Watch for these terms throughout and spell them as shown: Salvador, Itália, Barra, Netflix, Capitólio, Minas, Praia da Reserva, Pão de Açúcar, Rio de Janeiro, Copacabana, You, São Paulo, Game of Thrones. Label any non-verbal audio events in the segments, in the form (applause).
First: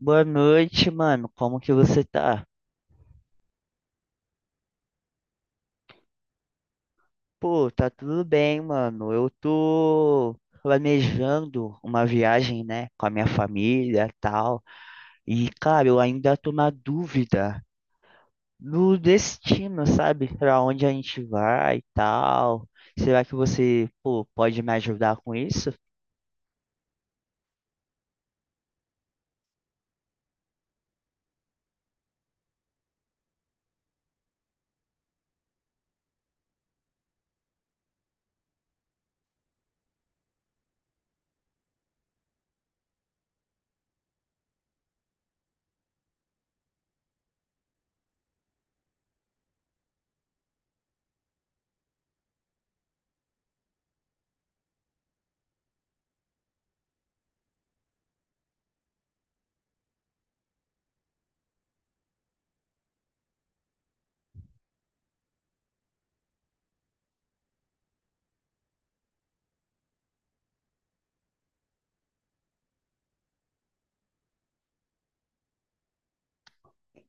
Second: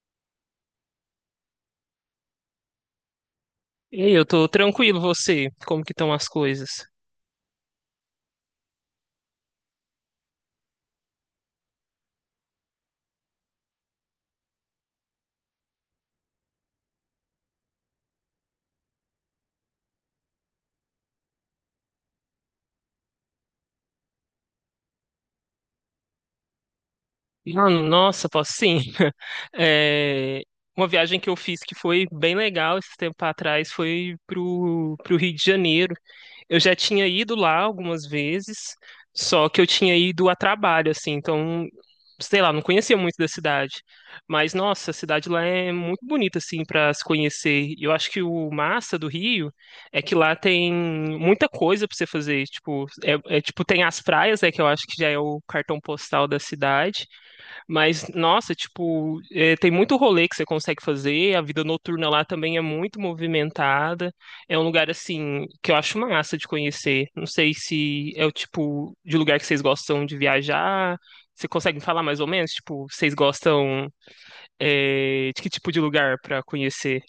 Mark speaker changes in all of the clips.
Speaker 1: Boa noite, mano. Como que você tá?
Speaker 2: E aí, eu tô tranquilo, você? Como que estão as coisas?
Speaker 1: Pô, tá tudo bem, mano. Eu tô planejando uma viagem, né, com a minha família, e tal. E, cara, eu ainda tô na dúvida do destino, sabe? Pra onde a gente vai e tal. Será que você, pô, pode me ajudar com isso?
Speaker 2: Ah, nossa, posso sim. (laughs) É, uma viagem que eu fiz que foi bem legal esse tempo atrás foi pro Rio de Janeiro. Eu já tinha ido lá algumas vezes, só que eu tinha ido a trabalho, assim, então, sei lá, não conhecia muito da cidade. Mas, nossa, a cidade lá é muito bonita, assim, para se conhecer. E eu acho que o massa do Rio é que lá tem muita coisa para você fazer. Tipo, tem as praias, né, que eu acho que já é o cartão postal da cidade. Mas, nossa, tem muito rolê que você consegue fazer, a vida noturna lá também é muito movimentada. É um lugar, assim, que eu acho massa de conhecer. Não sei se é o tipo de lugar que vocês gostam de viajar. Você consegue me falar mais ou menos? Tipo, vocês gostam, de que tipo de lugar para conhecer?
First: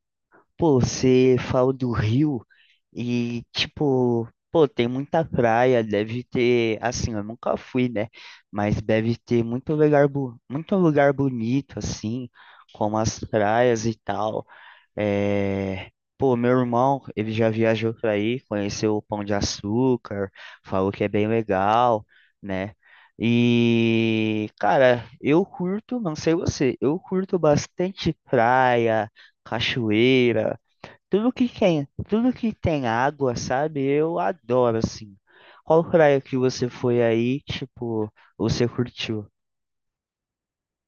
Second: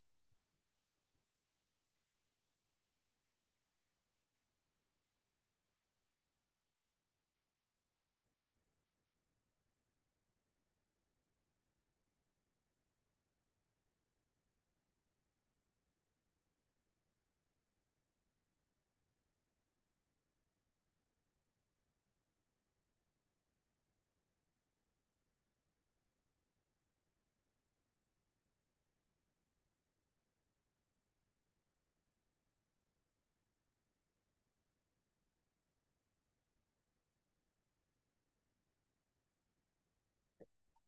Speaker 1: Pô, você fala do Rio e, tipo, pô, tem muita praia, deve ter, assim, eu nunca fui, né? Mas deve ter muito lugar, muito lugar bonito, assim, como as praias e tal. É... Pô, meu irmão, ele já viajou pra aí, conheceu o Pão de Açúcar, falou que é bem legal, né? E, cara, eu curto, não sei você, eu curto bastante praia, cachoeira. Tudo que tem água, sabe? Eu adoro, assim. Qual praia que você foi aí, tipo, você curtiu?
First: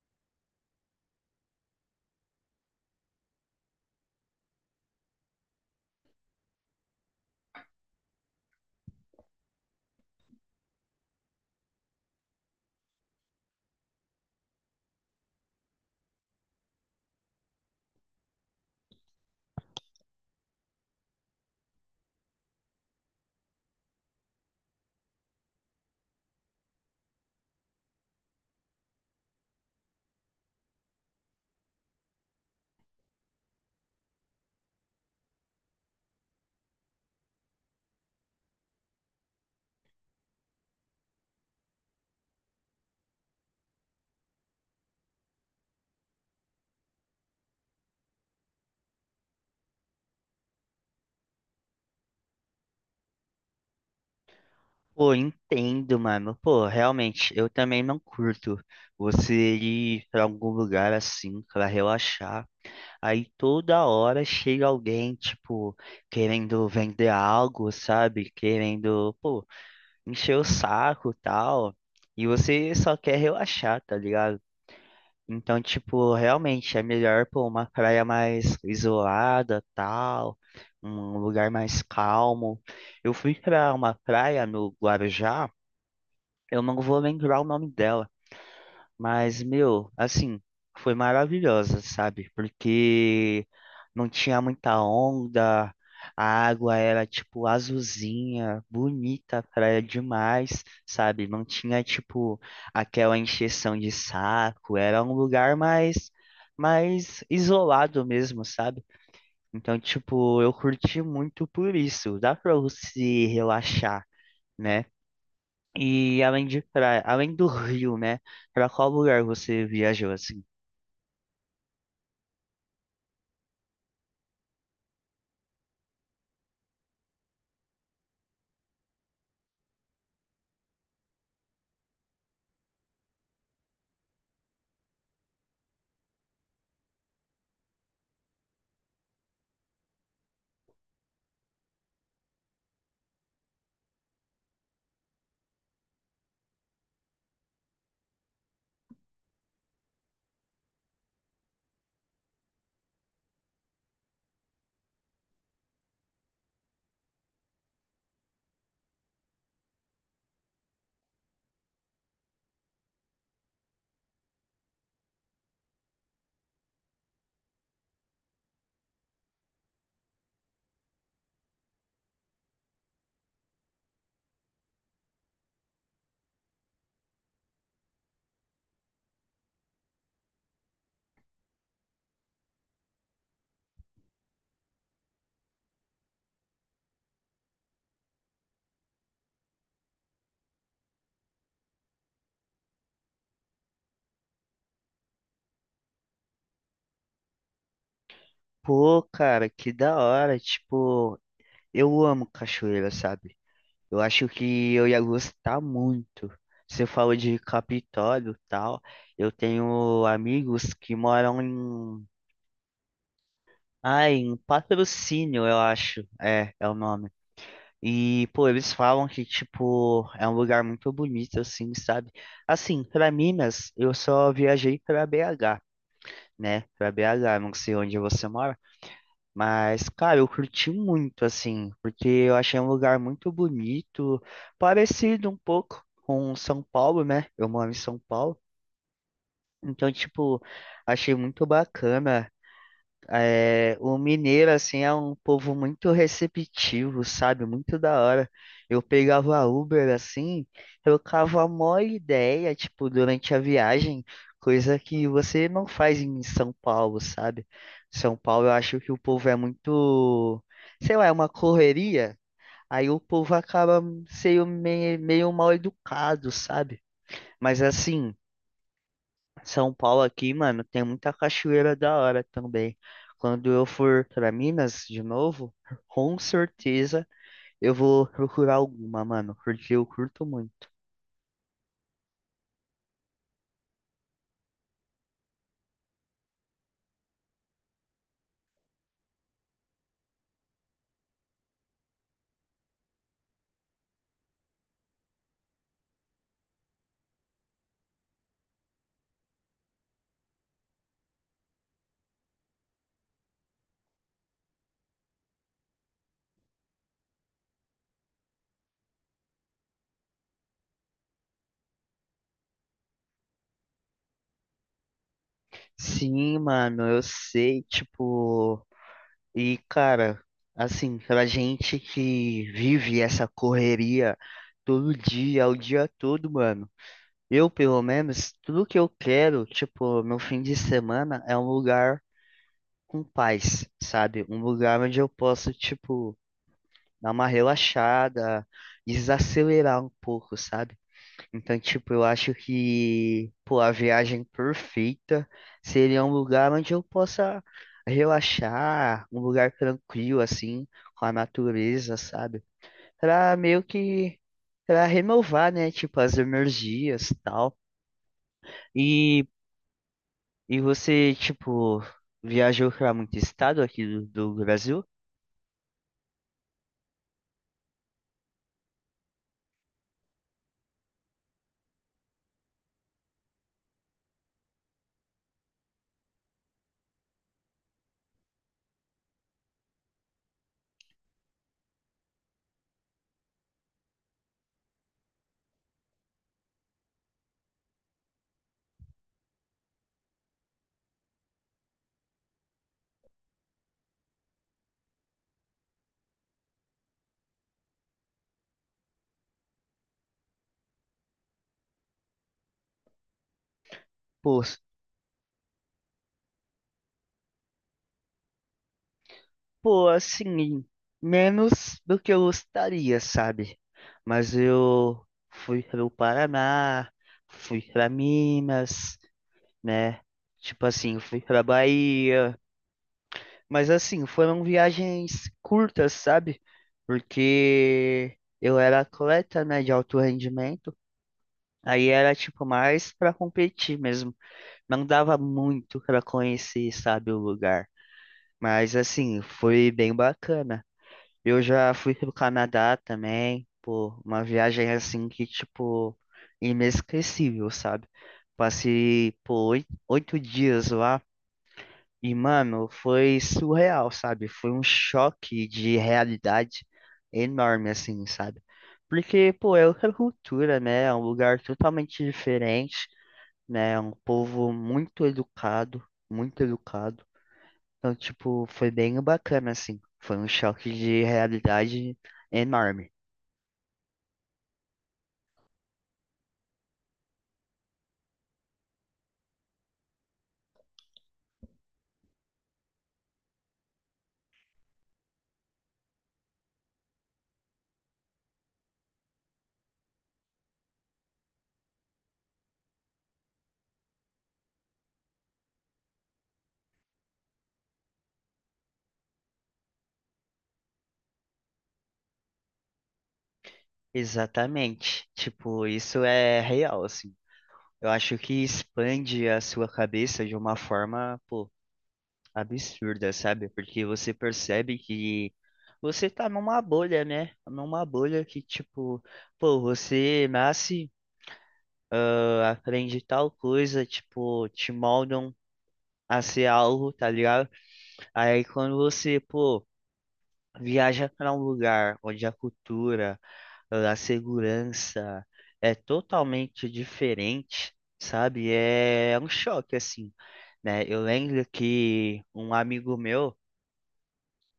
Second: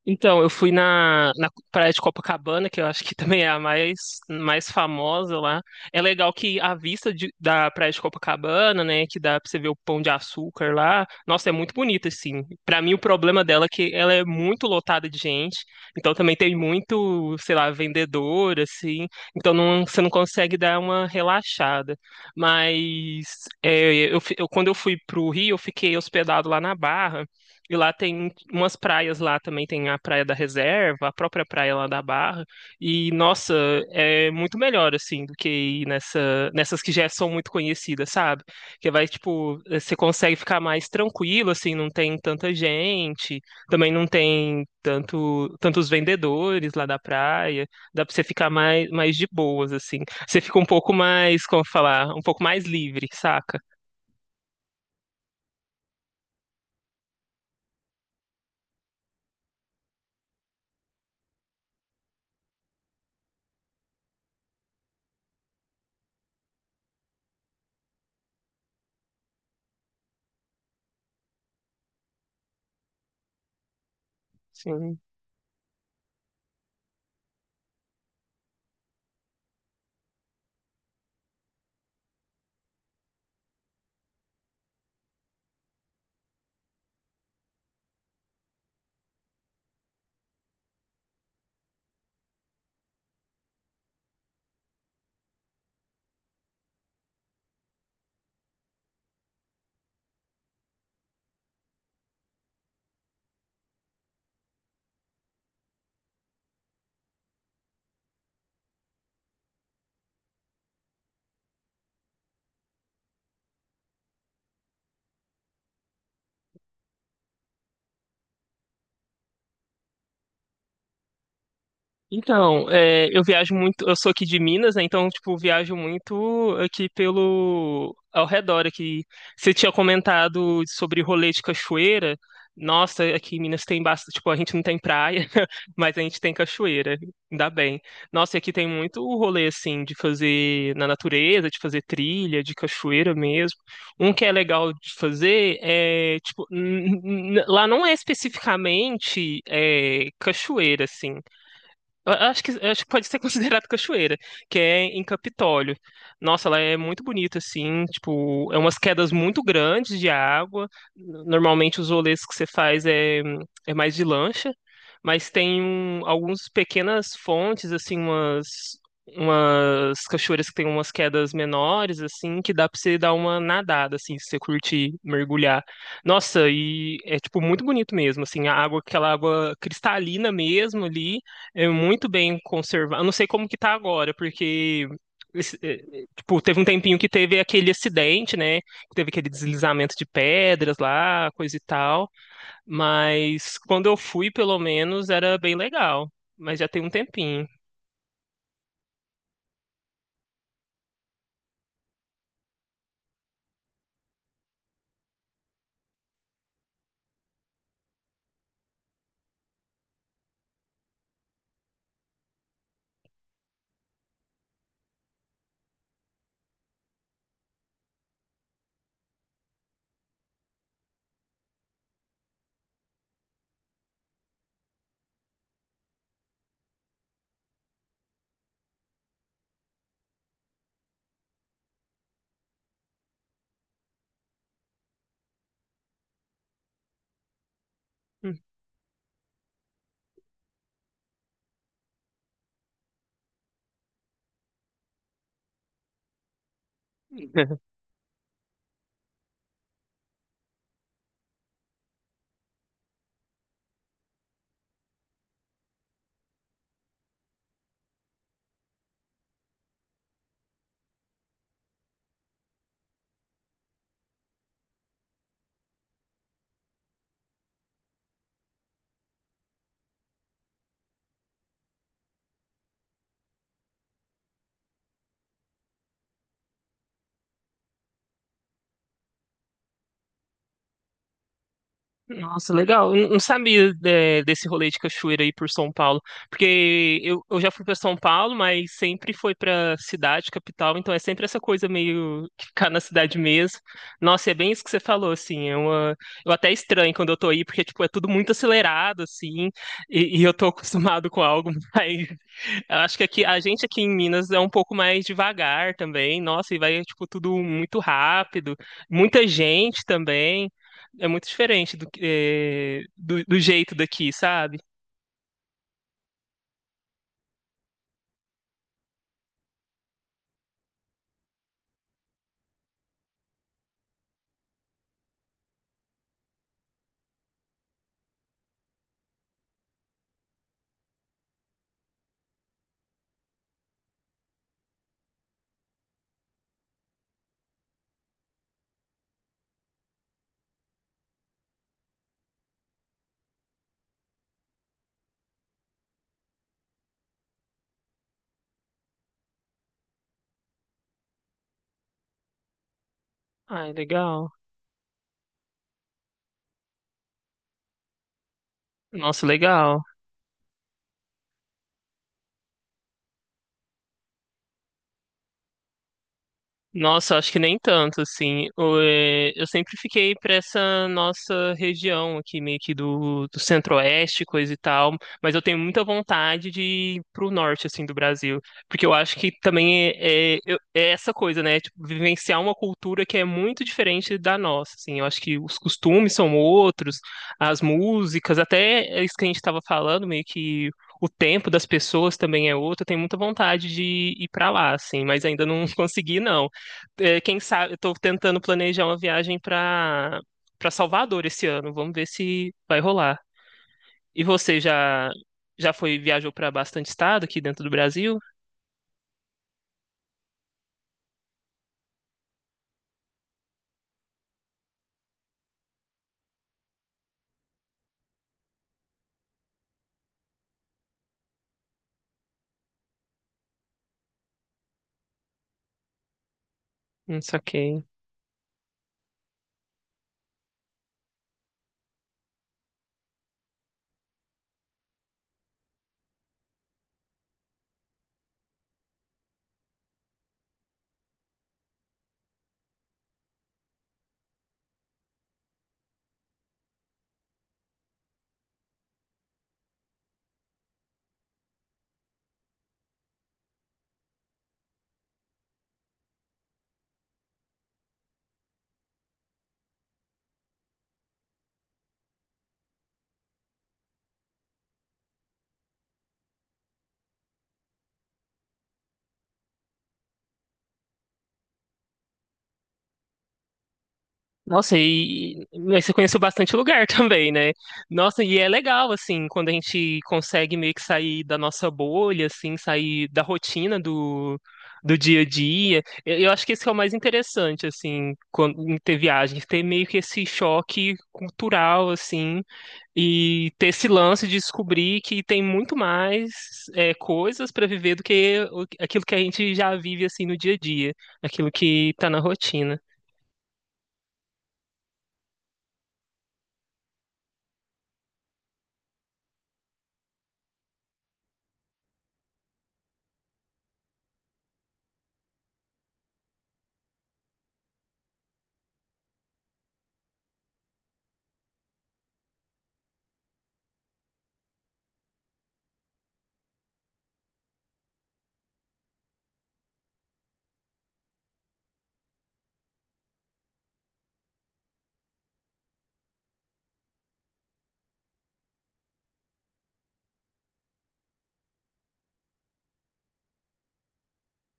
Speaker 2: Então, eu fui na praia de Copacabana, que eu acho que (laughs) também é a mais famosa lá. É legal que a da praia de Copacabana, né, que dá pra você ver o Pão de Açúcar lá, nossa, é muito bonita, assim. Pra mim, o problema dela é que ela é muito lotada de gente, então também tem muito, sei lá, vendedor, assim, então não, você não consegue dar uma relaxada. Mas quando eu fui pro Rio, eu fiquei hospedado lá na Barra, e lá tem umas praias lá também, tem a Praia da Reserva, a própria praia lá da Barra. E, nossa, é muito melhor, assim, do que ir nessas que já são muito conhecidas, sabe? Que vai, tipo, você consegue ficar mais tranquilo, assim, não tem tanta gente, também não tem tantos vendedores lá da praia, dá pra você ficar mais de boas, assim. Você fica um pouco mais, como falar, um pouco mais livre, saca?
Speaker 1: Pô, entendo, mano. Pô, realmente, eu também não curto você ir pra algum lugar assim pra relaxar. Aí toda hora chega alguém, tipo, querendo vender algo, sabe? Querendo, pô, encher o saco e tal. E você só quer relaxar, tá ligado?
Speaker 2: Sim.
Speaker 1: Então, tipo, realmente é melhor pô, uma praia mais isolada, tal, um lugar mais calmo. Eu fui pra uma praia no Guarujá, eu não vou lembrar o nome dela, mas, meu, assim, foi maravilhosa, sabe? Porque não tinha muita onda, a água era, tipo, azulzinha, bonita, praia demais, sabe? Não tinha, tipo, aquela encheção de saco, era um lugar mais, mais isolado mesmo, sabe? Então, tipo, eu curti muito por isso, dá pra você relaxar, né? E além de praia, além do Rio, né? Pra qual lugar você viajou assim?
Speaker 2: Então, é, eu viajo muito, eu sou aqui de Minas, né? Então, tipo, viajo muito aqui pelo ao redor aqui. Você tinha comentado sobre rolê de cachoeira. Nossa, aqui em Minas tem bastante, tipo, a gente não tem praia, (laughs) mas a gente tem cachoeira, ainda bem. Nossa, e aqui tem muito rolê assim de fazer na natureza, de fazer trilha, de cachoeira mesmo. Um que é legal de fazer é, tipo, lá não é especificamente cachoeira assim. Acho que pode ser (laughs) considerado cachoeira, que é em Capitólio. Nossa, ela é muito bonita, assim, tipo, é umas quedas muito grandes de água. Normalmente os rolês que você faz é mais de lancha, mas tem algumas pequenas fontes, assim, umas cachoeiras que tem umas quedas menores, assim, que dá pra você dar uma nadada, assim, se você curtir mergulhar. Nossa, e é, tipo, muito bonito mesmo, assim, a água, aquela água cristalina mesmo ali é muito bem conservado. Eu não sei como que tá agora, porque esse, eh, eh, tipo, teve um tempinho que teve aquele acidente, né? Teve aquele deslizamento de pedras lá, coisa e tal. Mas quando eu fui, pelo menos, era bem legal. Mas já tem um tempinho.
Speaker 1: Pô, cara, que da hora. Tipo, eu amo cachoeira, sabe? Eu acho que eu ia gostar muito. Você falou de Capitólio e tal. Eu tenho amigos que moram em. Ah, em Patrocínio, eu acho. É, é o nome. E, pô, eles falam que, tipo, é um lugar muito bonito, assim, sabe? Assim, pra Minas, eu só viajei pra BH. Né, pra BH, não sei onde você mora, mas, cara, eu curti muito, assim, porque eu achei um lugar muito bonito, parecido um pouco com São Paulo, né, eu moro em São Paulo,
Speaker 2: (laughs)
Speaker 1: então, tipo, achei muito bacana é, o mineiro, assim, é um povo muito receptivo, sabe? Muito da hora. Eu pegava a Uber, assim, trocava a maior ideia, tipo, durante a viagem, coisa que você não faz em São Paulo, sabe? São Paulo, eu acho que o povo é muito, sei lá, é uma correria. Aí o povo acaba sendo meio mal educado, sabe? Mas assim. São Paulo aqui, mano, tem muita cachoeira da hora também. Quando eu for pra Minas de novo, com certeza eu vou procurar alguma, mano, porque eu curto muito.
Speaker 2: Nossa, legal. Eu não sabia desse rolê de cachoeira aí por São Paulo, porque eu já fui para São Paulo, mas sempre foi para cidade, capital, então é sempre essa coisa meio que ficar na cidade mesmo. Nossa, e é bem isso que você falou, assim, é uma... eu até estranho quando eu tô aí, porque, tipo, é tudo muito acelerado, assim, e eu tô (laughs) acostumado com algo. (laughs) Eu acho que aqui, a gente aqui em Minas é um pouco mais devagar também. Nossa, e vai, tipo, tudo muito rápido. Muita gente também. É muito diferente do, que- eh, do, do jeito daqui, sabe?
Speaker 1: Sim, mano, eu sei, tipo, e cara, assim, pra gente que vive essa correria todo dia, o dia todo, mano. Eu, pelo menos, tudo que eu quero, tipo, no fim de semana é um lugar com paz, sabe? Um lugar onde eu posso, tipo, dar uma relaxada, desacelerar um pouco, sabe? Então, tipo, eu acho que, pô, a viagem perfeita seria um lugar onde eu possa relaxar, um lugar tranquilo, assim, com a natureza, sabe? Pra meio
Speaker 2: Ai,
Speaker 1: que,
Speaker 2: legal.
Speaker 1: pra renovar, né? Tipo, as energias e tal. E,
Speaker 2: Nossa, legal.
Speaker 1: e você, tipo, viajou pra muito estado aqui do Brasil?
Speaker 2: Nossa, acho que nem tanto, assim. Eu sempre fiquei para essa nossa região aqui, meio que do centro-oeste, coisa e tal, mas eu tenho muita vontade de ir pro norte, assim, do Brasil, porque eu acho que também é essa coisa, né? Tipo, vivenciar uma cultura que é muito diferente da nossa, assim. Eu acho que os costumes são outros, as músicas, até isso que a gente estava falando, meio que o tempo das pessoas também é outro. Eu tenho muita vontade de ir para lá, assim, mas ainda não (laughs) consegui, não é, quem sabe, eu tô tentando planejar uma viagem para Salvador esse ano. Vamos ver se vai rolar. E
Speaker 1: Pô,
Speaker 2: você já foi viajou para bastante estado aqui dentro do Brasil?
Speaker 1: Pô, assim, menos do que eu gostaria, sabe? Mas eu fui para o Paraná, fui para Minas, né? Tipo assim, eu fui para Bahia. Mas assim, foram viagens curtas, sabe?
Speaker 2: Não saquei.
Speaker 1: Porque eu era atleta, né, de alto rendimento. Aí era tipo mais para competir mesmo. Não dava muito para conhecer, sabe, o lugar. Mas assim, foi bem bacana. Eu já fui pro Canadá também, pô, uma viagem assim que, tipo, inesquecível, sabe? Passei, pô, oito dias lá e, mano, foi surreal, sabe? Foi um choque de realidade enorme, assim, sabe? Porque, pô, é outra cultura, né? É um lugar totalmente diferente, né? É um povo muito educado, muito educado. Então, tipo, foi bem bacana, assim. Foi um choque de realidade enorme.
Speaker 2: Nossa, e mas você conheceu bastante lugar (laughs) também, né? Nossa, e é legal, assim, quando a gente consegue meio que sair da nossa bolha, assim, sair da rotina do dia a dia. Eu acho que esse é o mais interessante, assim, quando, em ter viagem, ter meio que esse choque cultural, assim, e ter esse lance de descobrir que tem muito mais coisas para viver do que aquilo que a gente já vive, assim, no dia a dia, aquilo que tá na rotina.
Speaker 1: Exatamente. Tipo, isso é real, assim. Eu acho que expande a sua cabeça de uma forma, pô, absurda, sabe? Porque você percebe que você tá numa bolha, né? Numa bolha que, tipo, pô, você nasce, ah, aprende tal coisa, tipo, te moldam a ser algo, tá ligado? Aí quando você, pô, viaja para um lugar onde a cultura, a segurança é totalmente diferente, sabe? É um choque, assim, né? Eu lembro que um amigo meu,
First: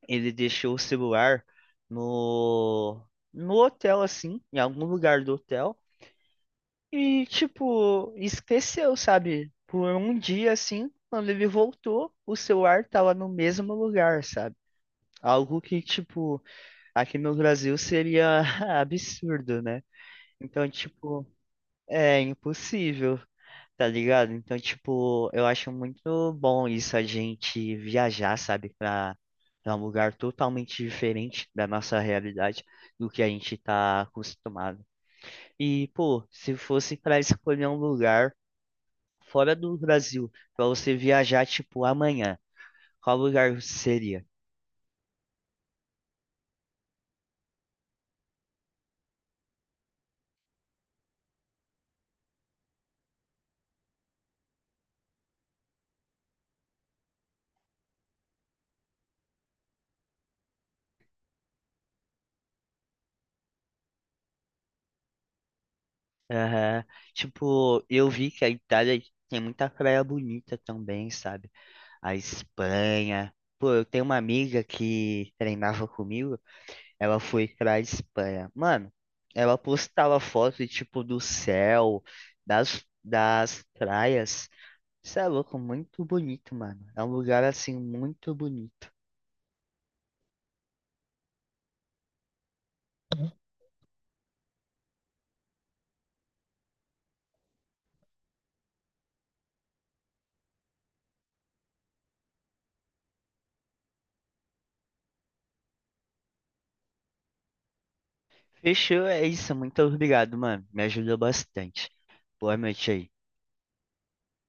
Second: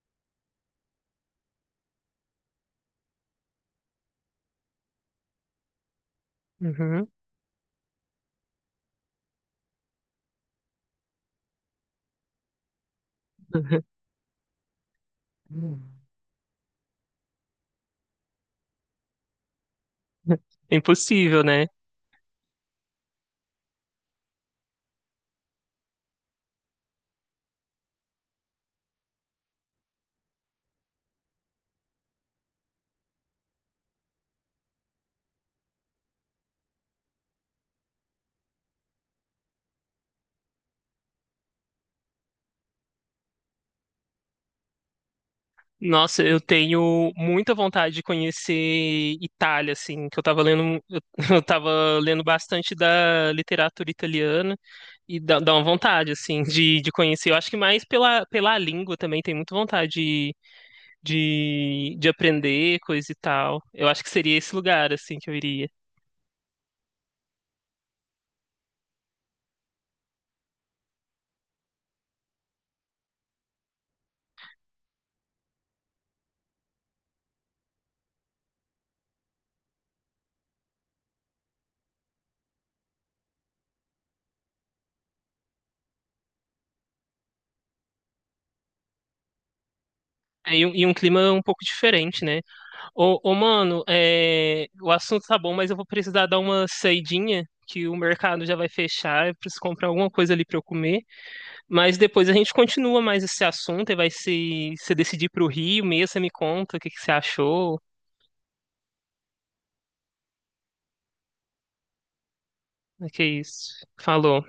Speaker 1: ele deixou o celular no, no hotel, assim, em algum lugar do hotel,
Speaker 2: Uhum.
Speaker 1: e, tipo, esqueceu, sabe? Por um dia, assim, quando ele voltou, o celular tava no mesmo lugar, sabe? Algo
Speaker 2: Hum.
Speaker 1: que, tipo, aqui no Brasil seria (laughs) absurdo, né? Então,
Speaker 2: É
Speaker 1: tipo,
Speaker 2: impossível, né?
Speaker 1: é impossível, tá ligado? Então, tipo, eu acho muito bom isso, a gente viajar, sabe, pra, pra um lugar totalmente diferente da nossa realidade, do que a gente tá acostumado. E, pô, se fosse pra escolher um lugar fora do Brasil, pra você viajar, tipo, amanhã, qual lugar seria?
Speaker 2: Nossa, eu tenho muita vontade de conhecer Itália, assim, que eu tava lendo, eu (laughs) eu tava lendo bastante da literatura italiana dá uma vontade, assim, de conhecer. Eu acho que mais pela língua também, tem muita vontade de aprender coisa e tal. Eu acho que seria esse lugar, assim, que eu iria.
Speaker 1: Aham. Tipo, eu vi que a Itália tem muita praia bonita também, sabe? A Espanha. Pô, eu tenho uma amiga que treinava comigo, ela foi pra Espanha. Mano, ela postava foto, tipo, do céu, das, das praias. Isso é louco, muito bonito, mano. É um lugar, assim, muito bonito.
Speaker 2: E um clima um pouco diferente, né? Mano, é, o assunto tá bom, mas eu vou precisar dar uma saidinha, que o mercado já vai fechar, eu preciso comprar alguma coisa ali pra eu comer. Mas depois a gente continua mais esse assunto e vai se decidir pro Rio mesmo, você me conta o que que você achou,
Speaker 1: Fechou, é isso. Muito obrigado, mano. Me ajudou bastante. Boa noite
Speaker 2: o
Speaker 1: aí.
Speaker 2: que é isso. Falou.